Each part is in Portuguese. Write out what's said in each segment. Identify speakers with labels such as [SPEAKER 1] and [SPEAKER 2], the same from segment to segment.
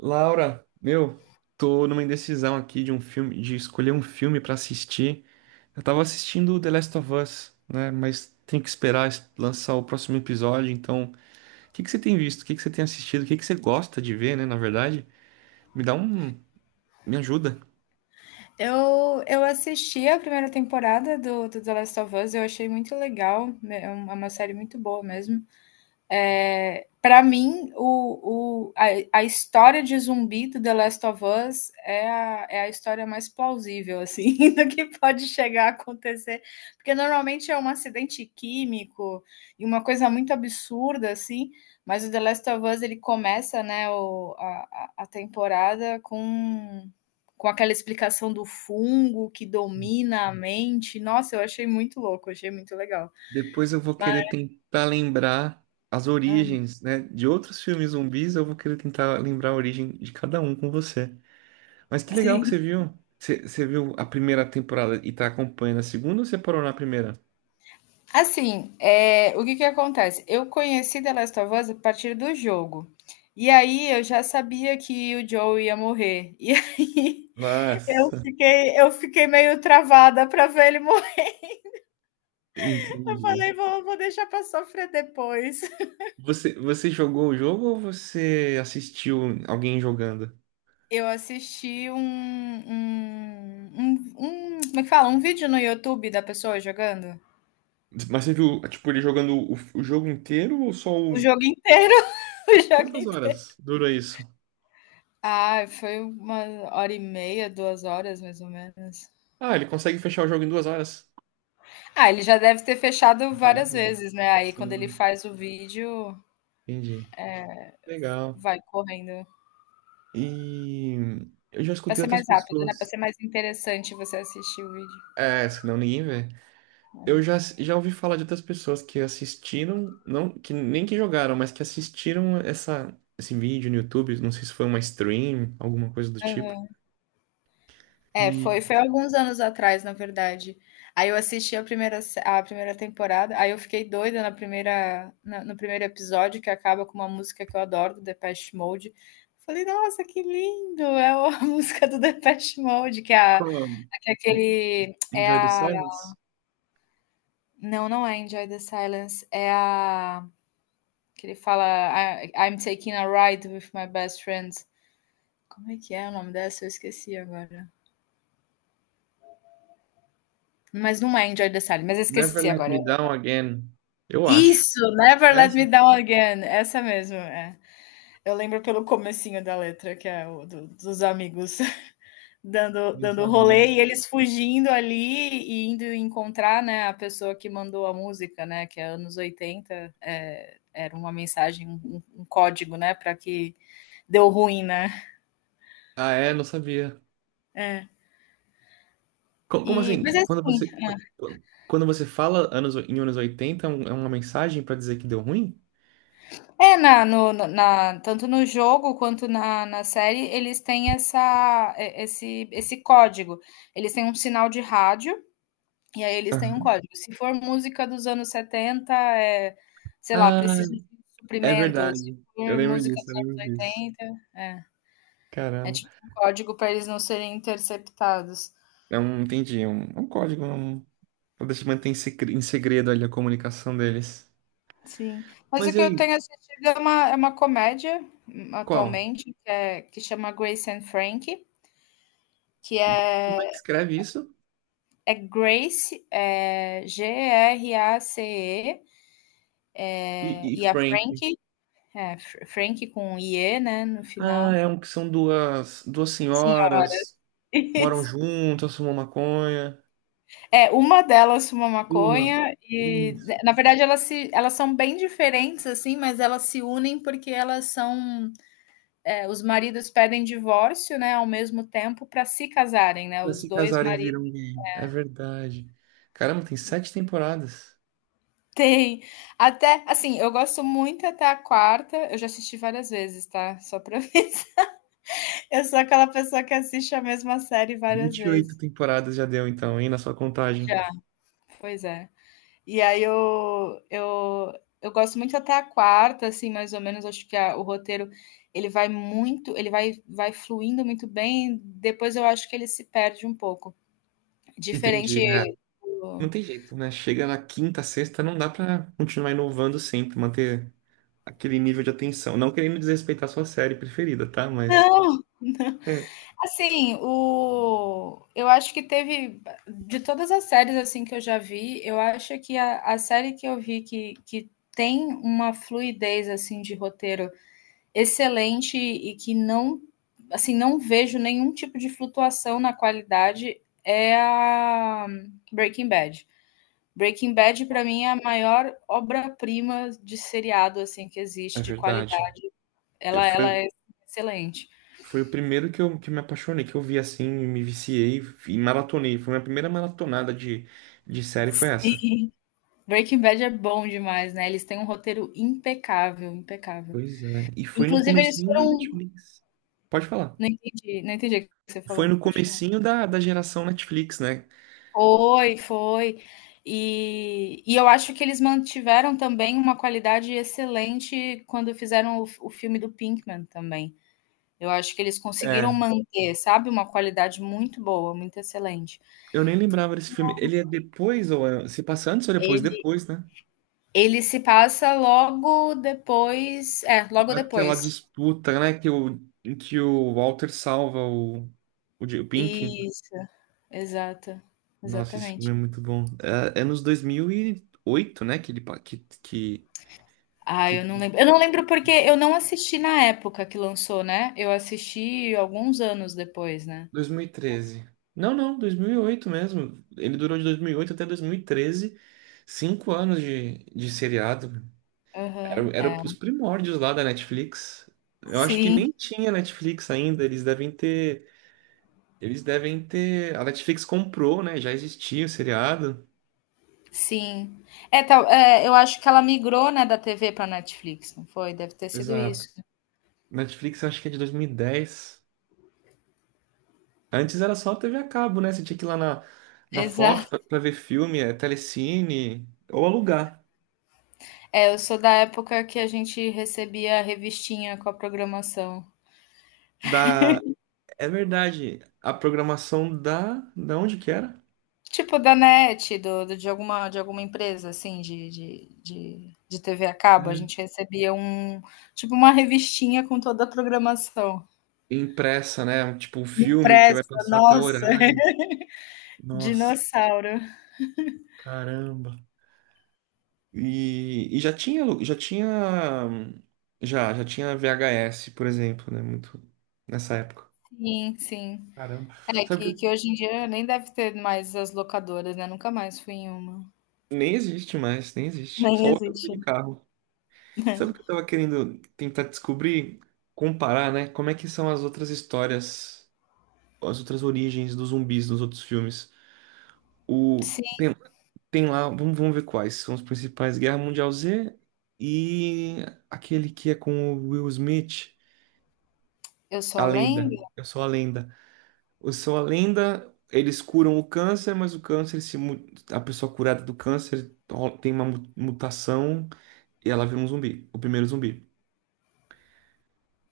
[SPEAKER 1] Laura, meu, tô numa indecisão aqui de um filme, de escolher um filme pra assistir. Eu tava assistindo The Last of Us, né? Mas tem que esperar lançar o próximo episódio. Então, o que que você tem visto? O que que você tem assistido? O que que você gosta de ver, né? Na verdade, me dá um, me ajuda.
[SPEAKER 2] Eu assisti a primeira temporada do The Last of Us, eu achei muito legal, né, é uma série muito boa mesmo. Para mim, a história de zumbi do The Last of Us é a história mais plausível, assim, do que pode chegar a acontecer. Porque normalmente é um acidente químico e uma coisa muito absurda, assim, mas o The Last of Us ele começa, né, a temporada com aquela explicação do fungo que domina a mente. Nossa, eu achei muito louco, achei muito legal.
[SPEAKER 1] Depois eu vou
[SPEAKER 2] Mas,
[SPEAKER 1] querer tentar lembrar as origens, né? De outros filmes zumbis, eu vou querer tentar lembrar a origem de cada um com você. Mas que legal que você
[SPEAKER 2] sim.
[SPEAKER 1] viu. Você viu a primeira temporada e tá acompanhando a segunda ou você parou na primeira?
[SPEAKER 2] Assim, o que que acontece? Eu conheci The Last of Us a partir do jogo. E aí eu já sabia que o Joel ia morrer. E aí eu
[SPEAKER 1] Nossa,
[SPEAKER 2] fiquei eu fiquei meio travada para ver ele morrer. Eu
[SPEAKER 1] entendi.
[SPEAKER 2] falei: "Vou deixar para sofrer depois".
[SPEAKER 1] Você jogou o jogo ou você assistiu alguém jogando?
[SPEAKER 2] Eu assisti um, como é que fala? Um vídeo no YouTube da pessoa jogando.
[SPEAKER 1] Mas você viu, tipo, ele jogando o jogo inteiro ou só
[SPEAKER 2] O
[SPEAKER 1] o...
[SPEAKER 2] jogo inteiro, o jogo
[SPEAKER 1] Quantas
[SPEAKER 2] inteiro.
[SPEAKER 1] horas durou isso?
[SPEAKER 2] Ah, foi 1 hora e meia, 2 horas mais ou menos.
[SPEAKER 1] Ah, ele consegue fechar o jogo em 2 horas?
[SPEAKER 2] Ah, ele já deve ter fechado
[SPEAKER 1] Várias
[SPEAKER 2] várias
[SPEAKER 1] vezes.
[SPEAKER 2] vezes, né, aí quando ele
[SPEAKER 1] Sim,
[SPEAKER 2] faz o vídeo,
[SPEAKER 1] entendi. Legal.
[SPEAKER 2] vai correndo.
[SPEAKER 1] E eu já
[SPEAKER 2] Pra
[SPEAKER 1] escutei
[SPEAKER 2] ser
[SPEAKER 1] outras
[SPEAKER 2] mais rápido, né, pra
[SPEAKER 1] pessoas.
[SPEAKER 2] ser mais interessante você assistir o vídeo.
[SPEAKER 1] É, senão ninguém vê. Eu já ouvi falar de outras pessoas que assistiram, não, que nem que jogaram, mas que assistiram esse vídeo no YouTube, não sei se foi uma stream, alguma coisa do tipo.
[SPEAKER 2] Aham. É,
[SPEAKER 1] E
[SPEAKER 2] foi alguns anos atrás, na verdade. Aí eu assisti a primeira se a primeira temporada, aí eu fiquei doida na primeira na no primeiro episódio, que acaba com uma música que eu adoro, do Depeche Mode. Falei: "Nossa, que lindo!" É a música do Depeche Mode,
[SPEAKER 1] como?
[SPEAKER 2] que é aquele é
[SPEAKER 1] Enjoy the
[SPEAKER 2] a
[SPEAKER 1] Silence?
[SPEAKER 2] Não, não é Enjoy the Silence, é a que ele fala: "I'm taking a ride with my best friend". Como é que é o nome dessa? Eu esqueci agora. Mas não é Enjoy the Silence, mas eu
[SPEAKER 1] Never
[SPEAKER 2] esqueci
[SPEAKER 1] Let
[SPEAKER 2] agora.
[SPEAKER 1] Me Down Again. Eu acho.
[SPEAKER 2] Isso, Never Let
[SPEAKER 1] Essa?
[SPEAKER 2] Me Down Again, essa mesmo, é. Eu lembro pelo comecinho da letra, que é dos amigos dando,
[SPEAKER 1] Não
[SPEAKER 2] dando
[SPEAKER 1] sabia.
[SPEAKER 2] rolê e eles fugindo ali e indo encontrar, né, a pessoa que mandou a música, né, que é anos 80. Era uma mensagem, um código, né, para que deu ruim, né?
[SPEAKER 1] Ah, é? Não sabia.
[SPEAKER 2] É.
[SPEAKER 1] Como
[SPEAKER 2] Mas
[SPEAKER 1] assim? Quando
[SPEAKER 2] assim,
[SPEAKER 1] você, quando, quando você fala anos, em anos 80 é uma mensagem pra dizer que deu ruim?
[SPEAKER 2] na, no, na, tanto no jogo quanto na série, eles têm essa, esse código. Eles têm um sinal de rádio e aí eles têm um
[SPEAKER 1] Aham.
[SPEAKER 2] código. Se for música dos anos 70, é, sei lá,
[SPEAKER 1] Ah,
[SPEAKER 2] preciso de
[SPEAKER 1] é
[SPEAKER 2] suprimento. Se
[SPEAKER 1] verdade. Eu
[SPEAKER 2] for
[SPEAKER 1] lembro
[SPEAKER 2] música
[SPEAKER 1] disso, eu
[SPEAKER 2] dos anos
[SPEAKER 1] lembro disso.
[SPEAKER 2] oitenta é, é
[SPEAKER 1] Caramba.
[SPEAKER 2] tipo um código para eles não serem interceptados.
[SPEAKER 1] Entendi, é um código, pra deixar manter em segredo ali a comunicação deles.
[SPEAKER 2] Sim. Mas
[SPEAKER 1] Mas
[SPEAKER 2] o
[SPEAKER 1] e
[SPEAKER 2] que eu
[SPEAKER 1] aí,
[SPEAKER 2] tenho assistido é uma comédia,
[SPEAKER 1] qual?
[SPEAKER 2] atualmente, que é que chama Grace and Frankie, que
[SPEAKER 1] Como é que
[SPEAKER 2] é
[SPEAKER 1] escreve isso?
[SPEAKER 2] é Grace, é Grace,
[SPEAKER 1] E
[SPEAKER 2] e a
[SPEAKER 1] Frank?
[SPEAKER 2] Frankie é, Frankie com i-e, né, no
[SPEAKER 1] Ah,
[SPEAKER 2] final.
[SPEAKER 1] é um que são duas
[SPEAKER 2] Senhoras,
[SPEAKER 1] senhoras, moram
[SPEAKER 2] isso.
[SPEAKER 1] juntas, fumam maconha.
[SPEAKER 2] É, uma delas fuma
[SPEAKER 1] Uma,
[SPEAKER 2] maconha e,
[SPEAKER 1] isso.
[SPEAKER 2] na verdade, elas se elas são bem diferentes, assim, mas elas se unem porque elas são, os maridos pedem divórcio, né, ao mesmo tempo para se casarem, né?
[SPEAKER 1] Pra
[SPEAKER 2] Os
[SPEAKER 1] se
[SPEAKER 2] dois
[SPEAKER 1] casarem
[SPEAKER 2] maridos
[SPEAKER 1] viram gay. É verdade. Caramba, tem sete temporadas.
[SPEAKER 2] têm, até, assim, eu gosto muito até a quarta. Eu já assisti várias vezes, tá? Só para mim. Eu sou aquela pessoa que assiste a mesma série várias
[SPEAKER 1] vinte e oito
[SPEAKER 2] vezes.
[SPEAKER 1] temporadas já deu, então, hein, na sua contagem.
[SPEAKER 2] Já, pois é. E aí eu gosto muito até a quarta, assim, mais ou menos, acho que o roteiro, ele vai muito, ele vai fluindo muito bem, depois eu acho que ele se perde um pouco. Diferente
[SPEAKER 1] Entendi. Não
[SPEAKER 2] do...
[SPEAKER 1] tem jeito, né? Chega na quinta, sexta, não dá pra continuar inovando sempre, manter aquele nível de atenção. Não querendo desrespeitar a sua série preferida, tá? Mas
[SPEAKER 2] Não,
[SPEAKER 1] é,
[SPEAKER 2] assim, o eu acho que teve, de todas as séries, assim, que eu já vi, eu acho que a série que eu vi que tem uma fluidez, assim, de roteiro excelente e que não, assim, não vejo nenhum tipo de flutuação na qualidade, é a Breaking Bad. Breaking Bad, para mim, é a maior obra-prima de seriado, assim, que
[SPEAKER 1] é
[SPEAKER 2] existe de
[SPEAKER 1] verdade.
[SPEAKER 2] qualidade.
[SPEAKER 1] Eu,
[SPEAKER 2] Ela
[SPEAKER 1] foi,
[SPEAKER 2] é excelente.
[SPEAKER 1] foi o primeiro que me apaixonei, que eu vi assim, e me viciei e maratonei. Foi a minha primeira maratonada de série, foi essa.
[SPEAKER 2] Sim. Breaking Bad é bom demais, né, eles têm um roteiro impecável, impecável.
[SPEAKER 1] Pois é. E foi no
[SPEAKER 2] Inclusive eles
[SPEAKER 1] comecinho da
[SPEAKER 2] foram,
[SPEAKER 1] Netflix. Pode falar.
[SPEAKER 2] não entendi o que você
[SPEAKER 1] Foi
[SPEAKER 2] falou,
[SPEAKER 1] no
[SPEAKER 2] pode falar.
[SPEAKER 1] comecinho da geração Netflix, né?
[SPEAKER 2] Foi, foi. E eu acho que eles mantiveram também uma qualidade excelente quando fizeram o filme do Pinkman também. Eu acho que eles conseguiram
[SPEAKER 1] É,
[SPEAKER 2] manter, sabe, uma qualidade muito boa, muito excelente.
[SPEAKER 1] eu nem lembrava desse filme. Ele é depois, se passa antes ou depois?
[SPEAKER 2] Ele
[SPEAKER 1] Depois, né?
[SPEAKER 2] ele se passa logo depois, logo
[SPEAKER 1] Daquela
[SPEAKER 2] depois.
[SPEAKER 1] disputa, né? Que o, em que o Walter salva o Pink.
[SPEAKER 2] Isso, exato,
[SPEAKER 1] Nossa, esse filme
[SPEAKER 2] exatamente.
[SPEAKER 1] é muito bom. É nos 2008, né? Que ele. Pa-
[SPEAKER 2] Ah,
[SPEAKER 1] que...
[SPEAKER 2] eu não lembro. Eu não lembro porque eu não assisti na época que lançou, né? Eu assisti alguns anos depois, né?
[SPEAKER 1] 2013. Não, não, 2008 mesmo. Ele durou de 2008 até 2013. 5 anos de seriado. Era,
[SPEAKER 2] Aham, é.
[SPEAKER 1] era os primórdios lá da Netflix. Eu acho que
[SPEAKER 2] Sim,
[SPEAKER 1] nem tinha Netflix ainda. Eles devem ter. Eles devem ter. A Netflix comprou, né? Já existia o seriado.
[SPEAKER 2] sim. É, tal, é, eu acho que ela migrou, né, da TV para Netflix, não foi? Deve ter sido
[SPEAKER 1] Exato.
[SPEAKER 2] isso.
[SPEAKER 1] Netflix eu acho que é de 2010. Antes era só TV a cabo, né? Você tinha que ir lá na Fox
[SPEAKER 2] Exato.
[SPEAKER 1] pra ver filme, é, Telecine, ou alugar.
[SPEAKER 2] É, eu sou da época que a gente recebia a revistinha com a programação.
[SPEAKER 1] Da... É verdade, a programação da... Da onde que era?
[SPEAKER 2] Tipo da NET, de alguma empresa, assim, de TV a cabo. A
[SPEAKER 1] É,
[SPEAKER 2] gente recebia um, tipo uma revistinha com toda a programação.
[SPEAKER 1] Impressa, né? Tipo, um filme que vai
[SPEAKER 2] Impressa,
[SPEAKER 1] passar a tal
[SPEAKER 2] nossa,
[SPEAKER 1] horário. Nossa,
[SPEAKER 2] dinossauro.
[SPEAKER 1] caramba. E já tinha, alu- já tinha, já, já tinha VHS, por exemplo, né? Muito nessa época.
[SPEAKER 2] Sim, sim.
[SPEAKER 1] Caramba.
[SPEAKER 2] É que,
[SPEAKER 1] Sabe.
[SPEAKER 2] que hoje em dia nem deve ter mais as locadoras, né? Nunca mais fui em uma.
[SPEAKER 1] Nem existe mais, nem existe. Só
[SPEAKER 2] Nem
[SPEAKER 1] locadora
[SPEAKER 2] existe.
[SPEAKER 1] de carro. Sabe o que eu tava querendo tentar descobrir, comparar, né? Como é que são as outras histórias, as outras origens dos zumbis nos outros filmes? O
[SPEAKER 2] Sim,
[SPEAKER 1] Tem lá, vamos ver quais são os principais: Guerra Mundial Z e aquele que é com o Will Smith,
[SPEAKER 2] eu
[SPEAKER 1] A
[SPEAKER 2] só
[SPEAKER 1] Lenda.
[SPEAKER 2] lembro.
[SPEAKER 1] Eu sou a Lenda. Eu sou a Lenda. Eles curam o câncer, mas o câncer, se, mu- a pessoa curada do câncer tem uma mutação. E ela vira um zumbi, o primeiro zumbi.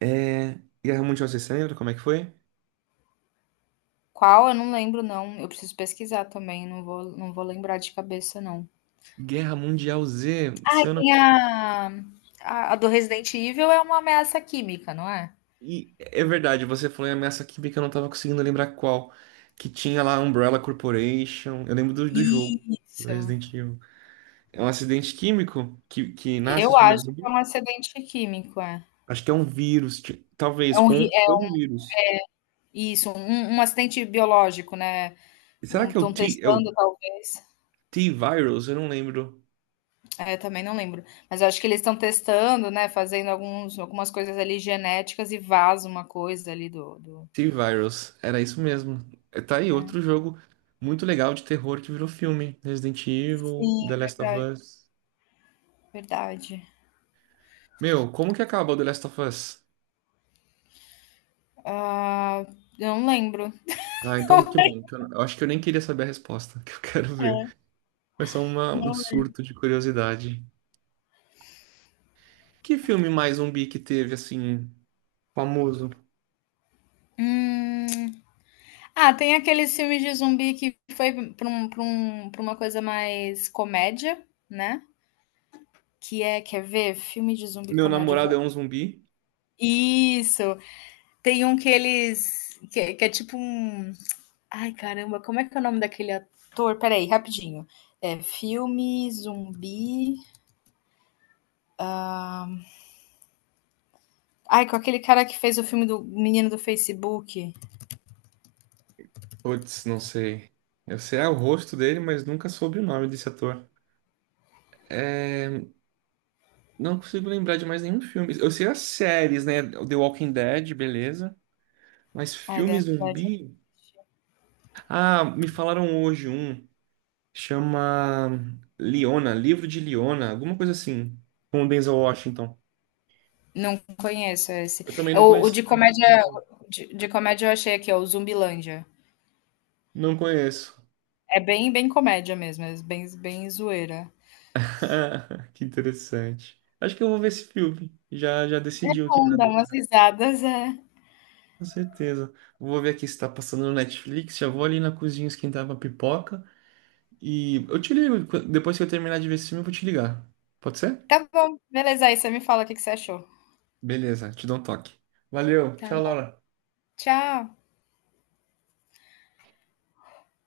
[SPEAKER 1] É... Guerra Mundial Z, você lembra como é que foi?
[SPEAKER 2] Qual? Eu não lembro, não. Eu preciso pesquisar também, não vou lembrar de cabeça, não.
[SPEAKER 1] Guerra Mundial Z, se eu não.
[SPEAKER 2] Tem a do Resident Evil, é uma ameaça química, não é?
[SPEAKER 1] E é verdade, você falou em ameaça química, eu não tava conseguindo lembrar qual. Que tinha lá a Umbrella Corporation. Eu lembro do jogo, do
[SPEAKER 2] Isso.
[SPEAKER 1] Resident Evil. É um acidente químico que nasce
[SPEAKER 2] Eu
[SPEAKER 1] os
[SPEAKER 2] acho
[SPEAKER 1] primeiros
[SPEAKER 2] que
[SPEAKER 1] zumbis?
[SPEAKER 2] é um acidente químico, é.
[SPEAKER 1] Acho que é um vírus, talvez, com
[SPEAKER 2] É
[SPEAKER 1] ou um vírus.
[SPEAKER 2] isso, um acidente biológico, né?
[SPEAKER 1] E será que é o
[SPEAKER 2] Estão testando, talvez.
[SPEAKER 1] T-Virus? Eu não lembro.
[SPEAKER 2] É, também não lembro. Mas eu acho que eles estão testando, né, fazendo alguns algumas coisas ali genéticas e vaza uma coisa ali do.
[SPEAKER 1] T-Virus, era isso mesmo. É, tá aí outro jogo muito legal de terror que virou filme. Resident Evil,
[SPEAKER 2] Sim,
[SPEAKER 1] The Last of
[SPEAKER 2] verdade,
[SPEAKER 1] Us.
[SPEAKER 2] verdade.
[SPEAKER 1] Meu, como que acaba o The Last of Us?
[SPEAKER 2] Ah, eu não lembro.
[SPEAKER 1] Ah, então que bom. Que eu acho que eu nem queria saber a resposta, que eu quero ver.
[SPEAKER 2] É,
[SPEAKER 1] Foi só
[SPEAKER 2] não
[SPEAKER 1] um
[SPEAKER 2] é.
[SPEAKER 1] surto de curiosidade. Que filme mais zumbi que teve, assim, famoso?
[SPEAKER 2] Hum. Ah, tem aqueles filmes de zumbi que foi pra uma coisa mais comédia, né, quer ver? Filme de zumbi
[SPEAKER 1] Meu
[SPEAKER 2] comédia, eu
[SPEAKER 1] namorado
[SPEAKER 2] vou.
[SPEAKER 1] é um zumbi?
[SPEAKER 2] Isso. Tem um que eles, que é tipo um. Ai, caramba, como é que é o nome daquele ator? Peraí, rapidinho. É filme, zumbi. Ai, com aquele cara que fez o filme do menino do Facebook.
[SPEAKER 1] Putz, não sei. Eu sei o rosto dele, mas nunca soube o nome desse ator. É. Não consigo lembrar de mais nenhum filme. Eu sei as séries, né? The Walking Dead, beleza. Mas
[SPEAKER 2] Ai, da
[SPEAKER 1] filme
[SPEAKER 2] verdade.
[SPEAKER 1] zumbi. Ah, me falaram hoje um. Chama Leona, Livro de Leona, alguma coisa assim. Com o Denzel Washington.
[SPEAKER 2] Não conheço esse.
[SPEAKER 1] Eu também
[SPEAKER 2] É
[SPEAKER 1] não
[SPEAKER 2] O, o de
[SPEAKER 1] conhecia.
[SPEAKER 2] comédia. De comédia eu achei aqui, ó, o Zumbilândia.
[SPEAKER 1] Não conheço.
[SPEAKER 2] É bem, bem comédia mesmo, é bem, bem zoeira.
[SPEAKER 1] Que interessante. Acho que eu vou ver esse filme. Já
[SPEAKER 2] É
[SPEAKER 1] decidiu aqui na
[SPEAKER 2] bom, dá umas
[SPEAKER 1] dúvida.
[SPEAKER 2] risadas, é.
[SPEAKER 1] Com certeza. Vou ver aqui se tá passando no Netflix. Já vou ali na cozinha esquentar uma pipoca. E eu te ligo, depois que eu terminar de ver esse filme, eu vou te ligar. Pode ser?
[SPEAKER 2] Tá bom, beleza. Aí você me fala o que que você achou.
[SPEAKER 1] Beleza, te dou um toque. Valeu, tchau, Laura.
[SPEAKER 2] Tchau.